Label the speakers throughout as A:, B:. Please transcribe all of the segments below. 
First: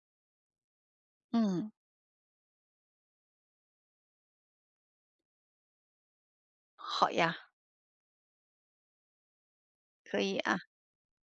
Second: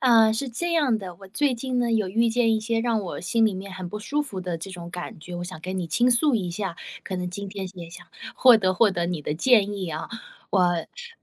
A: 啊，是这样的，我最
B: 嗯，
A: 近呢有遇见一些让我心里面很不舒服的这种感觉，我想跟你倾诉一下，
B: 好
A: 可能
B: 呀，
A: 今天也想获得你的建议啊。
B: 可以啊。
A: 我，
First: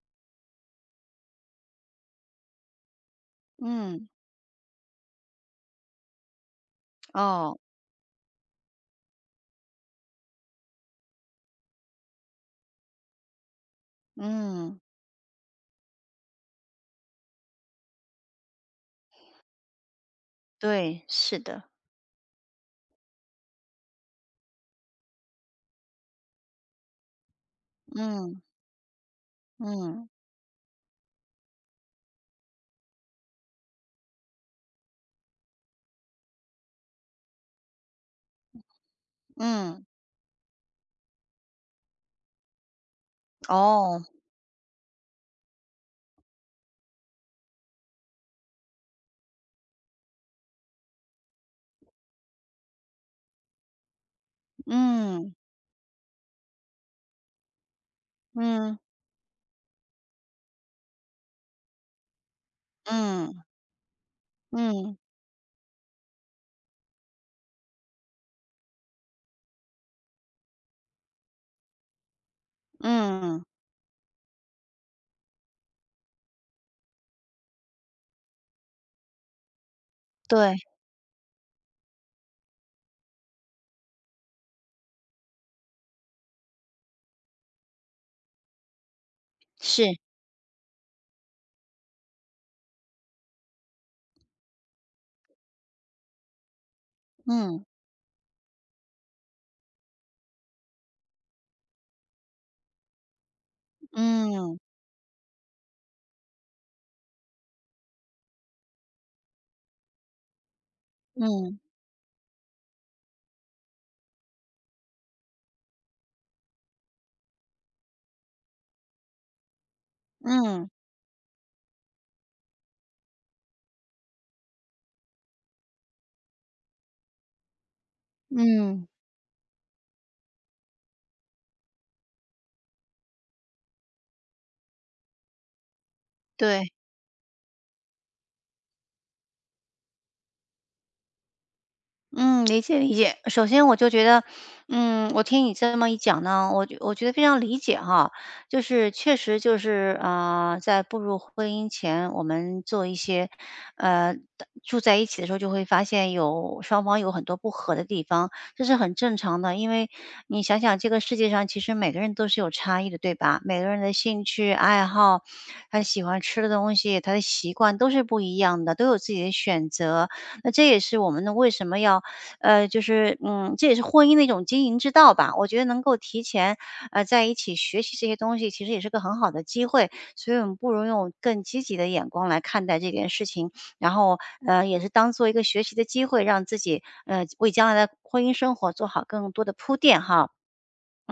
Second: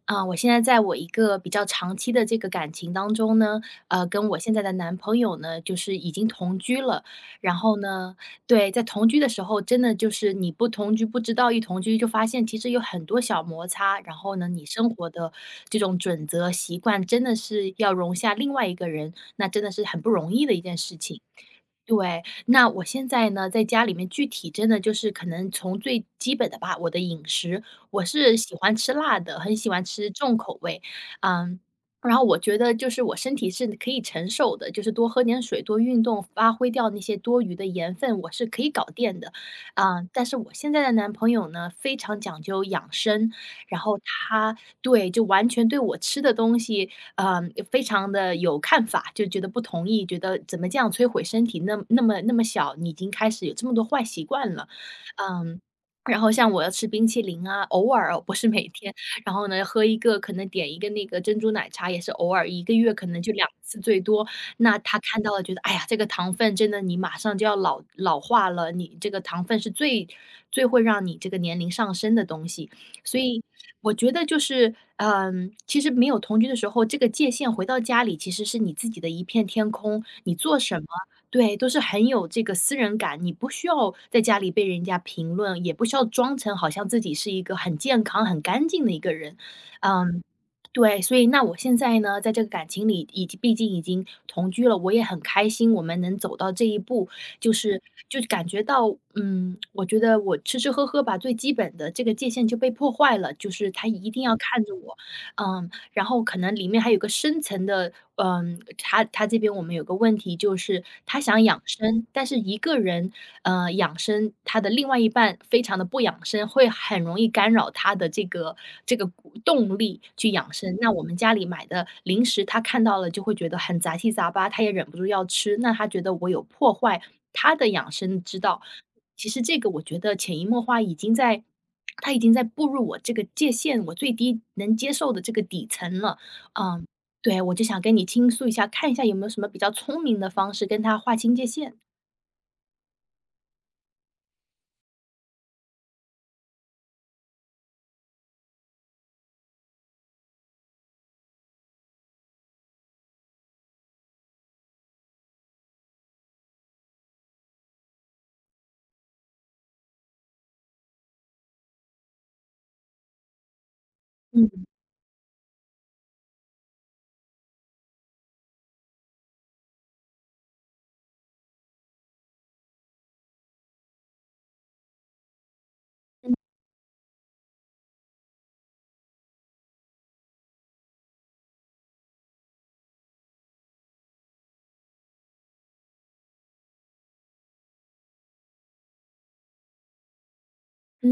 A: 啊，我现在在我一个比较长期的这个感情当中呢，
B: 嗯，
A: 跟我现在的男朋友呢，就是已经同居了。然
B: 哦，
A: 后呢，对，在同居的时候，真的就是你不同居不知道，一同居就发现其实有很多小摩擦，然后呢，你
B: 嗯，
A: 生活的这种准则、习惯，真的是要容下另外一个人，那真的是很不容易的一件事
B: 对，
A: 情。
B: 是的，
A: 对，那我现在呢，在家里面具体真的就是可能从最基本的吧，我的饮食，我是
B: 嗯
A: 喜欢吃辣的，很喜欢
B: 嗯
A: 吃重口味。嗯，然后我觉得就是我身体是可以承受的，就是多喝点水、多运动，发挥掉那些多余的盐分，我是可以搞定的。
B: 嗯，
A: 啊，但是我现在的男朋友呢，非常讲究养生，然后
B: 哦，
A: 他对，就完全对我吃的东西，嗯，非常的有看法，就觉得不同意，觉得怎么这样摧毁身体，那那么那么小，你已经开始有这么多坏习惯了。
B: 嗯
A: 嗯，然后像我要吃冰淇淋啊，偶尔哦，不是每
B: 嗯
A: 天。然后呢，喝一个可能点一个那个珍珠奶茶也是偶尔一个月可能就
B: 嗯
A: 2次最多。那
B: 嗯
A: 他看到了觉得，哎呀，这个糖分真的你马上就要老老化了，你这个糖分是最最会让你这个年龄上升的东西。所
B: 嗯，
A: 以我觉得就是，嗯，其实没有同居的时候，这个界限回到家里其实是你自己的一片天空，你
B: 对，
A: 做什么，对，都是很有这个私人感，你不需要在家里被人家评论，也不需要装成好像自己是一个很健康、很干净的一个人。
B: 是，
A: 嗯，对，所以那我现在呢，在这个感情里，已经毕竟已经同居了，我也很开心，我们能走到这一步，就
B: 嗯
A: 是就感觉到，嗯，我觉得我吃吃喝喝吧，最基本的这个界限就被破坏了，就是他一定要
B: 嗯
A: 看着我。嗯，然后可能里面还有个深层的，嗯，他这边我们有个问题就是他想
B: 嗯
A: 养生，但是一个人，呃，养生，他的另外一半非常的不养生，会很容易干扰他的这个鼓动力去养
B: 嗯
A: 生。那我们家里买的零食，他看到了就会觉得很杂七杂八，他也忍不住要吃，那他觉得我有破坏他的养生之道。
B: 嗯，
A: 其实这个我觉得潜移默化已经在他已经在步入我这个界限，我最低能接受的这个底层了。
B: 对。
A: 嗯，对，我就想跟你倾诉一下，看一下有没有什么比较聪明的方式跟他划清界限。
B: 嗯，理解理解。首先我就觉得，嗯，我听你这么一讲呢，我觉得非常理解哈，就是确实就是啊、在步入婚姻前，我们做一些，呃，住在一起的时候就会发现有双方有很多不合的地方，这是很正常的，因为你想想这个世界上其实每个人都是有差异的，对吧？每个人的兴
A: 嗯，
B: 趣爱好，他喜欢吃的东西，他的习惯都是不一样的，都有自己的选择，那这也是我们呢为什么要就是这也是婚姻的一种经营之道吧。我觉得能够提
A: 嗯
B: 前在一起学习这些东西，其实也是个很好的机会。所以我们不如用更积极的眼光来看待这件事情，然后也是当做一个学习的机会，让自己为将来的婚姻生活做好更多的铺垫哈。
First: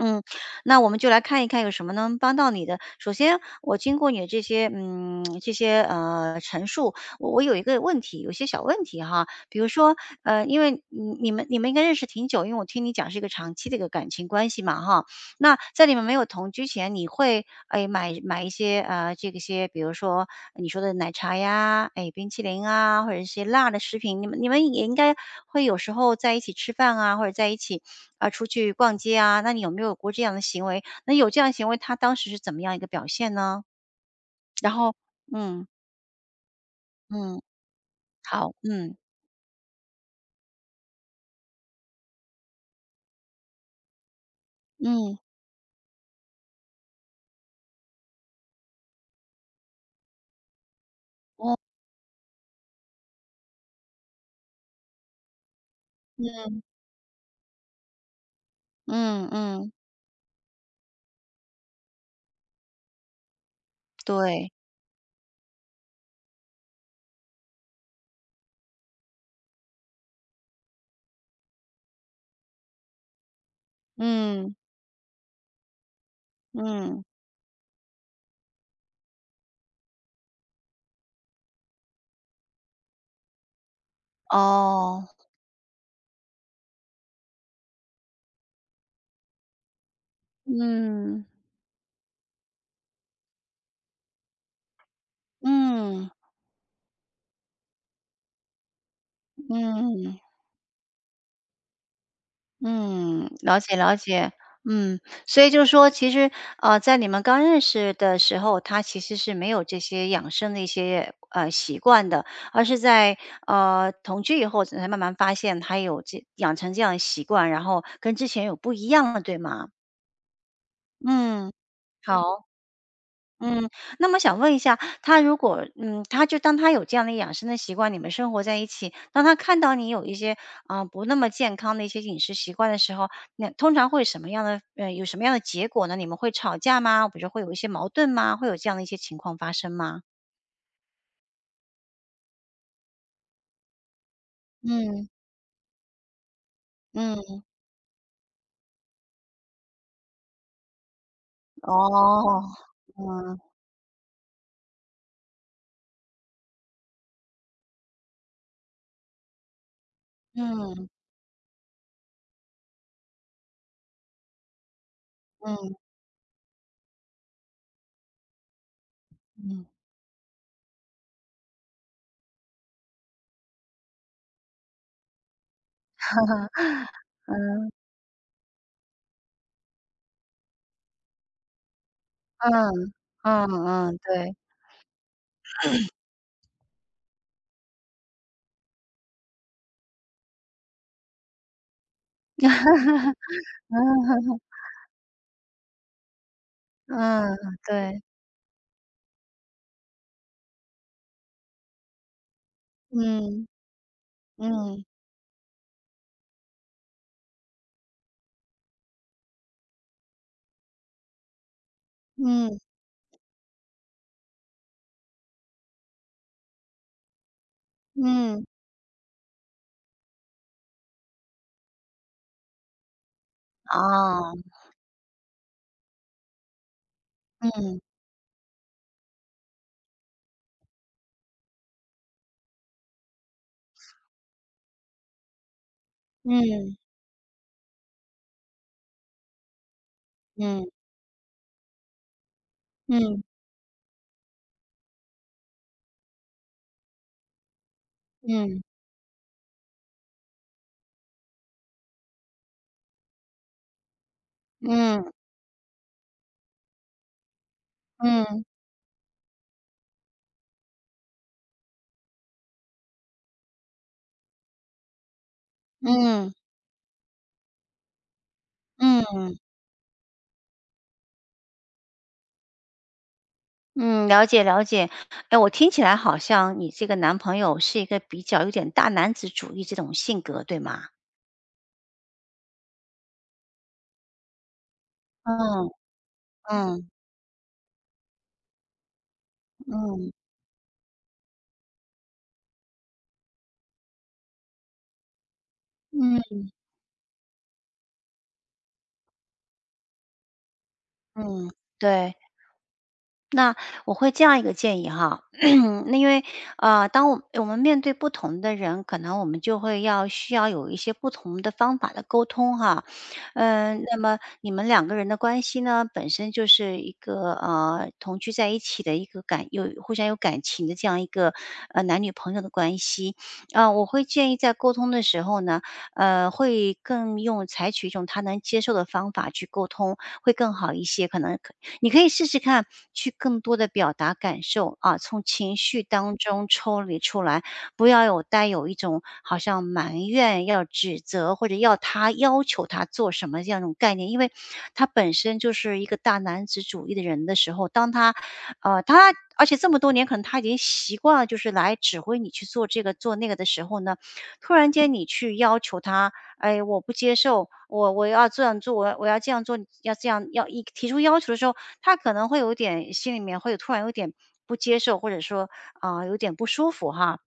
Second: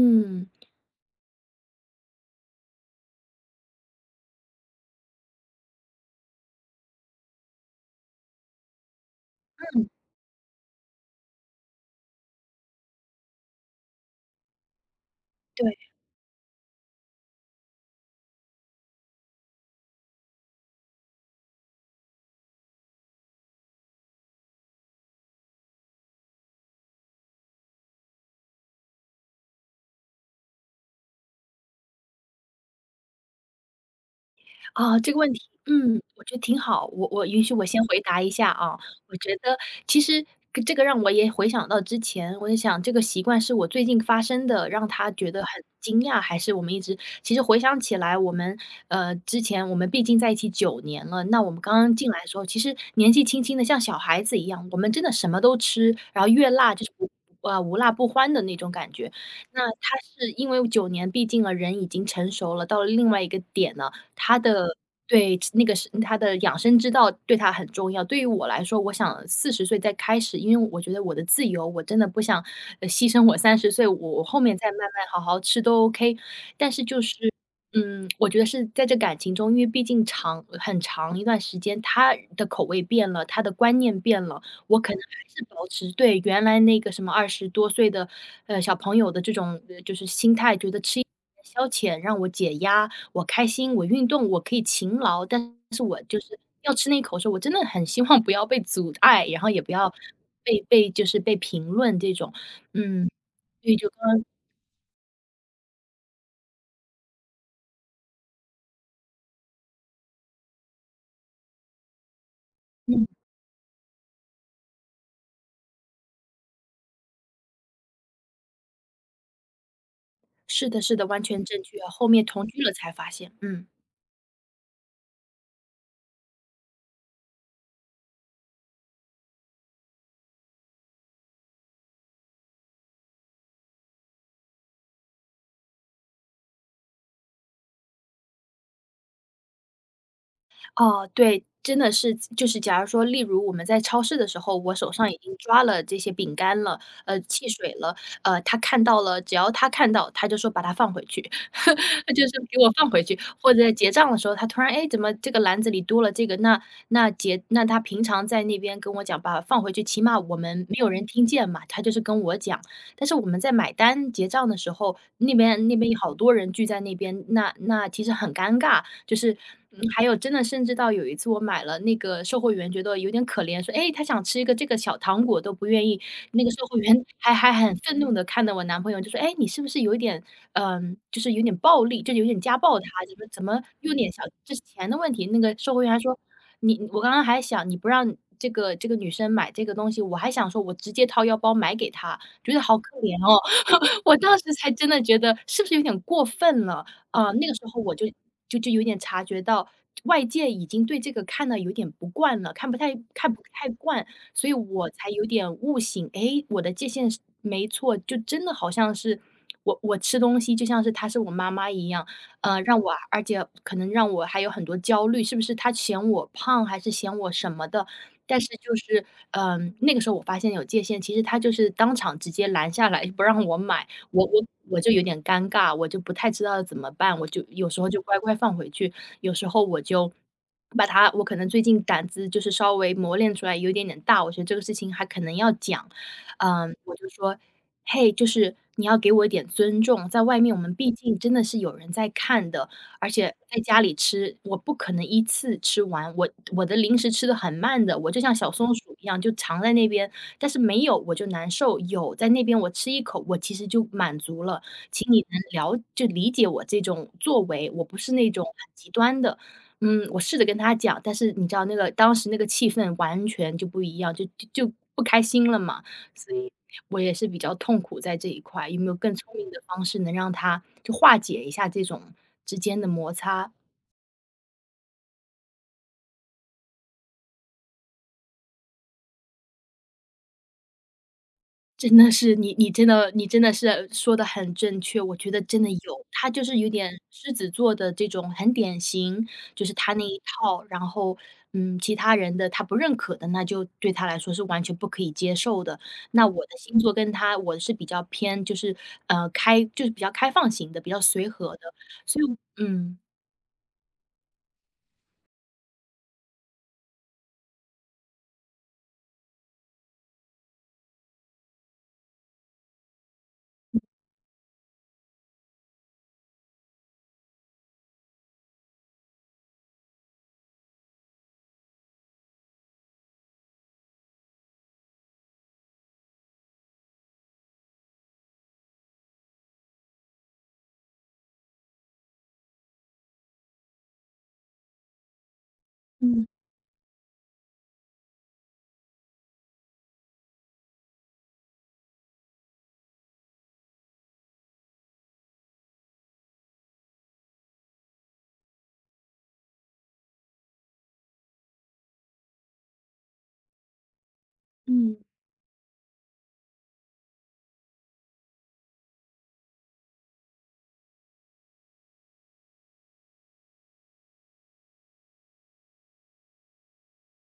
B: 嗯，那我们就来看一看有什么能帮到你的。首先，我经过你的这些陈述，我有一个问题，有一些小问题哈。比如说，因为你们应该认识挺久，因为我听你讲是一个长期的一个感情关系嘛哈。那在
A: 对。
B: 你们没有同居前，你会哎买一些这个些，比如说你说的奶茶呀，哎冰淇淋啊，或者一些辣的食品，你们也应该会有时候在一起吃饭啊，或者在一起。啊，出去逛街啊，那你有没有过这样的行为？那有这样的行为，他当时是怎么样一个表现呢？然后，
A: 啊，这个问题，
B: 嗯
A: 嗯，我觉得挺好。我
B: 嗯，
A: 允许我先回答一下
B: 好，
A: 啊。
B: 嗯
A: 我觉得其实跟这个让我也回想到之前，我在想这个习惯是我最近发生的，让他
B: 嗯
A: 觉得很惊讶，还是我们一直其实回想起来，之前我们毕竟在一起九年了。那我们刚刚进来的时候，其实年纪轻轻的，像小孩子一样，我们真的什么都吃，然后越
B: 嗯
A: 辣就是不。呃，无辣不欢的那种感觉。
B: 嗯
A: 那
B: 嗯，
A: 他是因为九年，毕竟了人已经成熟了，到了另外一个点了。他
B: 对，
A: 的对，那个是他的养生之道对他很重要。对于我来说，我想40岁再开始，因为我觉得我的自由，我真的不想，牺牲我30岁，我后
B: 嗯
A: 面再慢慢好好吃都 OK。但是就
B: 嗯，
A: 是，嗯，我觉得是在这感情中，因为毕竟长很长一段时间，他的口味变了，他的观念变了，我可能
B: 哦，
A: 还是保持对原来那个什么20多岁的，呃，小朋友的这种，呃，就是心态，觉得吃一
B: 嗯
A: 点消遣让我解压，我开心，我运动，我可以勤劳，但是我
B: 嗯
A: 就是要吃那一口的时候，我真的很希望不要被阻碍，然后也不要
B: 嗯。
A: 被就是被评论这种。嗯，
B: 嗯，了
A: 所以
B: 解
A: 就
B: 了
A: 刚刚，
B: 解，嗯，所以就是说，其实在你们刚认识的时候，他其实是没有这些养生的一些习惯的，而是
A: 嗯，
B: 在同居以后才慢慢发现他有这养成这样的习惯，然后跟之前有不一样了，对吗？
A: 是的是的，完全
B: 嗯，
A: 正确啊，后面同
B: 好。
A: 居了才发现。嗯。
B: 嗯，那么想问一下，他如果他就当他有这样的养生的习惯，你们生活在一起，当他看到你有一些啊、不那么健康的一些饮食习惯的时候，那通常会什么样的有什么样的结果呢？你们会吵架吗？比如说会有一些矛盾吗？会有这样的一些情况发生吗？
A: 哦，对，真的是，就是假如说，例如我们在超市的时候，我手
B: 嗯
A: 上已经抓了这些饼干了，
B: 嗯，
A: 汽水了，他看到了，只要他看到，他就说把它放回去，他就是
B: 哦，
A: 给我放回去。
B: 嗯
A: 或者在结账的时候，他突然，哎，诶怎么这个篮子里多了这个？那他平常在那边跟我讲，把它放回去，起码我们没
B: 嗯
A: 有人听见嘛，他就是跟我讲。但是我们在买单结账的时候，那边
B: 嗯
A: 那边有好多人聚在那边，那其实很尴尬。就是，
B: 嗯
A: 嗯，还有真的甚至到有一次我买了那个售货员觉得有点可怜，说：“哎，他想吃一个这个小糖果都不愿意。”那个售货员还还很愤怒的看着我男朋友，就说：“哎，你是不是有一点，嗯，就是有点暴力，就有点家暴他，
B: 嗯
A: 怎么怎
B: 嗯
A: 么用
B: 嗯，
A: 点小
B: 对，
A: 这是钱的问题。”那个售货员还说：“你我刚刚还想你不让这个这个女生买这个东西，我还想说我直接掏腰包买给她。”觉得好可怜哦。
B: 嗯
A: 我当时才真的觉得是不是有点过分了。啊，
B: 嗯
A: 那个时候我
B: 对，
A: 就有点察觉到外界已经对这个看得有点不惯了，看不太看不
B: 嗯
A: 太惯，所以
B: 嗯
A: 我才有点悟醒，诶，我的界限是没错，就真的好像是我吃东西就像是她是我妈妈一样，
B: 嗯
A: 呃，让我而且可能让我还有很多焦虑，是不是她嫌我胖还是嫌我什么的，但
B: 嗯
A: 是就是，嗯，那个时候我发现有界限，其实他就是当场直接拦下来不让我买，我
B: 啊，
A: 我我就有点尴尬，我就不太知道怎么办，我就有
B: 嗯。
A: 时候就乖乖放回去，有时候我就把它我可能最近胆子就是稍微磨练出来有一点点大，我觉得这个事情还可能要讲。
B: 嗯，
A: 嗯，我就说，嘿，就是你要给我一点尊重，在外面我
B: 嗯，
A: 们毕竟真的是有人在看的，而
B: 嗯，
A: 且在家里吃，我不可能一次吃完，我我的零食吃的很慢的，我就像小
B: 嗯，
A: 松鼠一样就藏在那边，但是没有我就难受，有在那边我吃一口，我其实就满足了。
B: 嗯，
A: 请你能了就理解我这种作为，我不是
B: 嗯，
A: 那
B: 嗯，
A: 种很极端的。嗯，我试着跟他讲，但是你知道那个当时那个气氛完全就不一样，就不开心了嘛，
B: 嗯，
A: 所以我也是比较痛苦在这一块，有没有更聪
B: 嗯，
A: 明的方式能让他就化解一下这种之间的摩擦？
B: 嗯了解了解。哎，我听起来好像你这个男朋友是一个比较有点大男子主义这种性格，对吗？
A: 真的是你真的是说的很正确，我觉得真
B: 嗯，
A: 的有，他就是有
B: 嗯，
A: 点狮子座的这种很典型，就是他那
B: 嗯，
A: 一套，然后，嗯，其他人的他不认可的，那就对他来说是完全不可以接受的。那
B: 嗯，
A: 我的星座跟他我是比较偏就是，呃，开就是比较开放型的，比较随
B: 嗯，
A: 和的，
B: 对。
A: 所以，嗯，
B: 那我会这样一个建议哈，那因为当我们面对不同的人，可能我们就会要需要有一些不同的方法的沟通哈，嗯，那么你们两个人的关系呢，本身就是一个同居在一起的一个感有互相有感情的这样一个男女朋友的关系，啊、我会建议在沟通的时候呢，会更用采取一种他能接受的方法去沟通，会更好一些，可能你可以试试看，去更多的表达感受，啊，从情绪当
A: 嗯，
B: 中抽离出来，不要有带有一种好像埋怨、要指责或者要他要求他做什么这样一种概念。因为他本身就是一个大男子主义的人的时候，当他而且这么多年可能他已经习惯了就是来指挥你去做这个做那个的时候呢，突然间
A: 嗯。
B: 你去要求他哎，我不接受，我要这样做，我要这样做，你要这样要一提出要求的时候，他可能会有点心里面会有突然有点不接受，或者说啊、有点不舒服哈。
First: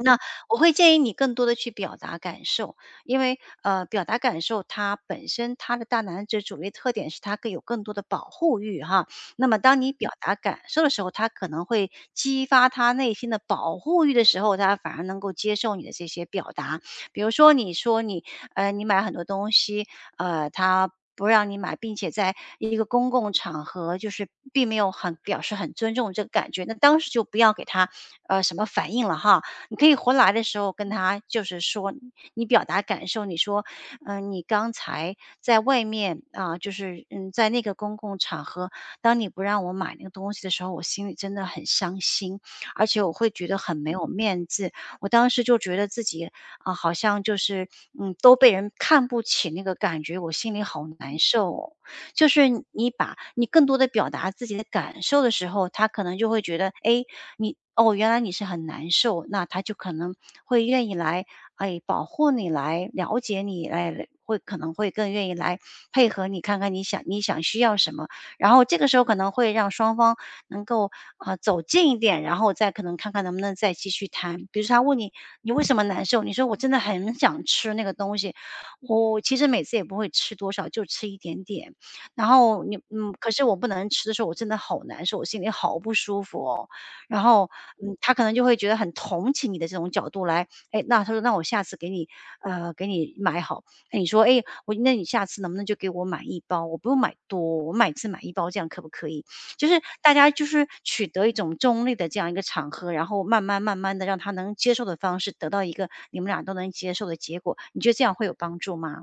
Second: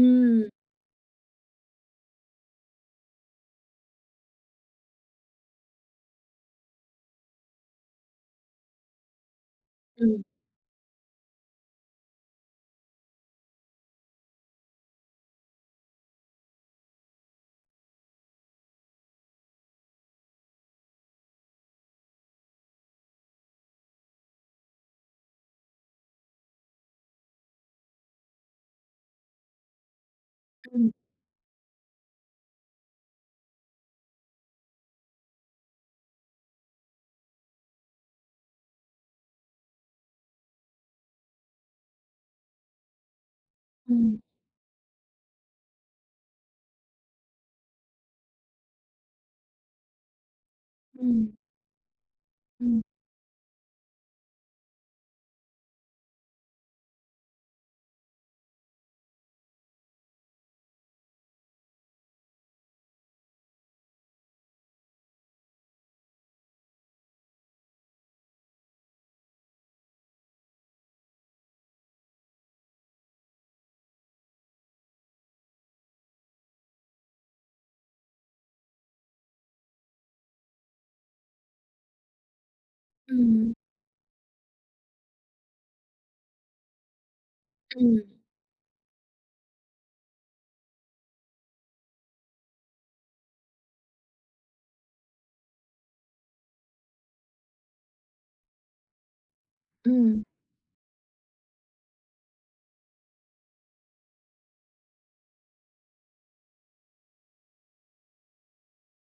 B: 那我会建议你更多的去表达感受，因为，表达感受它本身它的大男子主义特点是它更有更多的保护欲哈。那么当你表
A: 嗯
B: 达感受的时候，他可能会激发他内心的保护欲的时候，他反而能够接受你的这些表达。比如说你说你买很多东西，他不让你买，并且在一个公共场合，就是并没有很表示很尊重这个感觉，那当时就不要给他，什么反应了哈。你可以回来的时候跟
A: 嗯
B: 他就是说，你表达感受，你说，你刚才在外面啊、就是在那个公共场合，当你不让我买那个东西的时候，我心里真的很伤心，而且我会觉得很没有
A: 嗯
B: 面子。我当时就觉得自己啊、好像就是都被人看不起那个感觉，我心里好难
A: 嗯
B: 受哦。就是
A: 嗯
B: 你把你更多的表达自己的感受的时候，他可能就会觉得，哎，你哦，原来你是很难受，那他就可能会愿意来，哎，保护你，来了解你，来会可能会更愿意来配合你，看看你想需要什么，然后这个时候可能会让双方能够啊、走近一点，然后再可能看看能不能再继续谈。比如说他问你为什么难受，你说我真的很想吃那个东西，我其实每次也不会吃多少，就吃一点点。然后你可是
A: 嗯
B: 我不能吃的时候，我真的好难受，我心里好不舒服哦。然后，
A: 嗯
B: 他
A: 嗯，
B: 可能就会觉得很同情你的这种角度来，哎，那他说那我下次给你买好。那你说，哎，我那你下次能不能就给我买一包？我不用买多，我每次买一包，这样可不可以？就是大
A: 嗯
B: 家就是取得一种中立的这样一个场合，然后慢慢慢慢的让他能接受的方式，得到一个你们俩都能接受的结果。你觉得这样会有帮助吗？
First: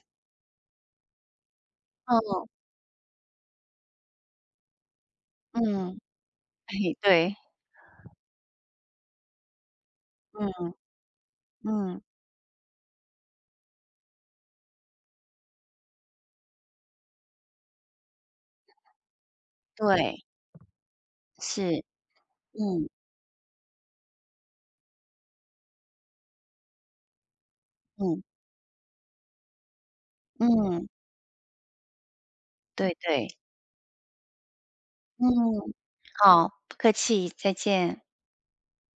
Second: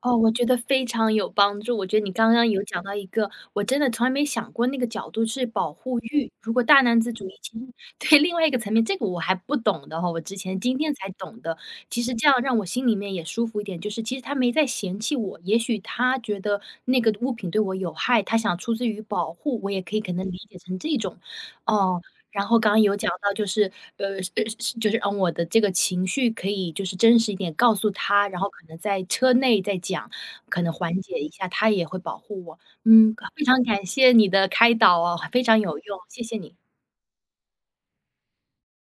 A: 哦，我觉得非常有帮助。我觉得你刚
B: 嗯
A: 刚有讲到一个，我真的从来没想过那个角度是保
B: 嗯，
A: 护欲。如果
B: 哎
A: 大男子主义，
B: 对，
A: 其实对另外一个层面，这个我还不懂的哈，我之前
B: 嗯
A: 今天才懂的。
B: 嗯，
A: 其实这样让我心里面也舒服一点，就是其实他没在嫌弃我，也许他觉得那个物品对我有害，他想出自于保护，我也可以可
B: 对，
A: 能理解成这种。
B: 是，
A: 哦，然后刚刚
B: 嗯
A: 有讲到就是，呃，呃，就是让我的这个情绪可以就是真实一点告诉
B: 嗯
A: 他，然后可能在车内再讲，可能
B: 嗯，
A: 缓解一下，他也会保护我。
B: 对对。
A: 非常感谢你的开导哦，
B: 嗯，
A: 非常有用，谢谢
B: 好，
A: 你。
B: 不客气，再见。